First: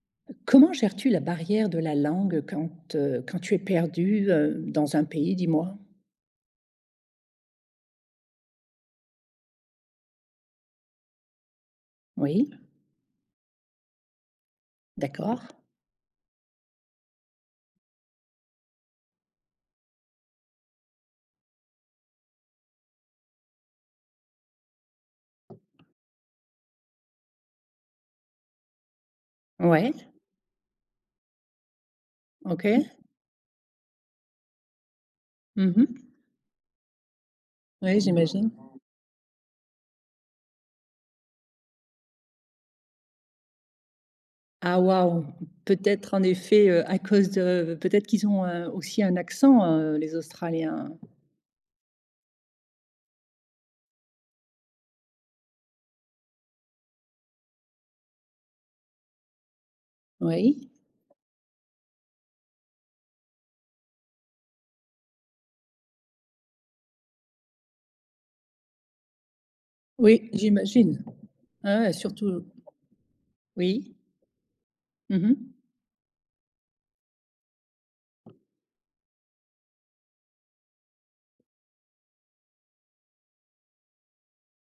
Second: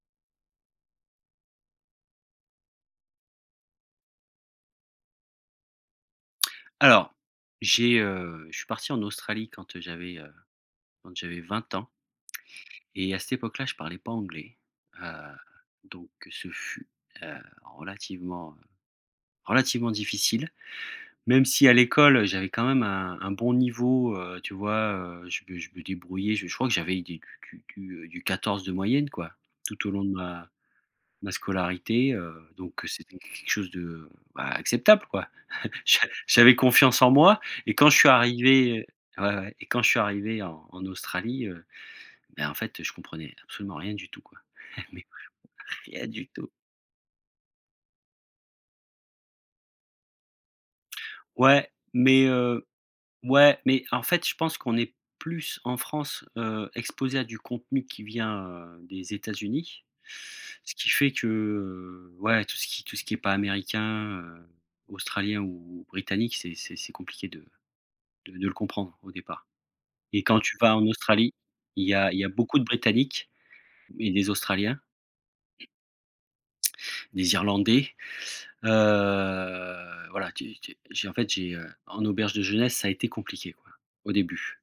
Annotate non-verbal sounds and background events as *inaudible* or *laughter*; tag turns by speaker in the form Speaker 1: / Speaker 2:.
Speaker 1: Comment gères-tu la barrière de la langue quand, heu, quand tu es perdu, heu, dans un pays, dis-moi?
Speaker 2: Alors, j'ai, heu, je suis parti en Australie quand, heu, j'avais, heu quand j'avais 20 ans.
Speaker 1: Oui.
Speaker 2: Et à cette époque là, je parlais pas anglais, heu,
Speaker 1: D'accord.
Speaker 2: donc ce fut, heu, relativement, heu, relativement difficile même si à l'école j'avais quand même un un bon niveau, heu, tu vois, heu, je me je me débrouillais, je je crois que j'avais des du du du, heu, du 14 de moyenne, quoi, tout au
Speaker 1: Ouais.
Speaker 2: long de ma ma scolarité, heu, donc
Speaker 1: OK.
Speaker 2: c'était q quelque chose de, bah, acceptable, quoi.
Speaker 1: Mmh
Speaker 2: *chuckles* J'a
Speaker 1: mh.
Speaker 2: j'avais confiance en moi et quand je
Speaker 1: Oui,
Speaker 2: suis
Speaker 1: j'imagine.
Speaker 2: arrivé ouais, ouais et quand je suis arrivé en en Australie, heu, ben, en fait, je comprenais absolument rien du tout, quoi,
Speaker 1: Ah
Speaker 2: *chuckles* mais
Speaker 1: waouh,
Speaker 2: vraiment rien
Speaker 1: peut-être en
Speaker 2: du tout.
Speaker 1: effet, heu, à cause de peut-être qu'ils ont, heu, aussi un accent, heu, les Australiens, hein?
Speaker 2: Ouais mais heu, ouais, mais en fait, je pense qu'on est plus en France, heu, exposé à du contenu qui vient, heu, des États-Unis,
Speaker 1: Oui?
Speaker 2: ce qui fait que, heu, ouais, tout ce qui tout ce qui est pas américain, heu, australien ou ou britannique, c'est c'est c'est compliqué de de de le comprendre au départ, et
Speaker 1: Oui,
Speaker 2: quand tu vas en
Speaker 1: j'imagine.
Speaker 2: Australie,
Speaker 1: Ah,
Speaker 2: il
Speaker 1: ouais,
Speaker 2: y a il y a
Speaker 1: surtout
Speaker 2: beaucoup de Britanniques
Speaker 1: oui?
Speaker 2: et des Australiens
Speaker 1: Mmh mh.
Speaker 2: des Irlandais, heu, voilà, tu es tu es j'ai en fait, j'ai, heu, en auberge de jeunesse ça a été compliqué, quoi, au début.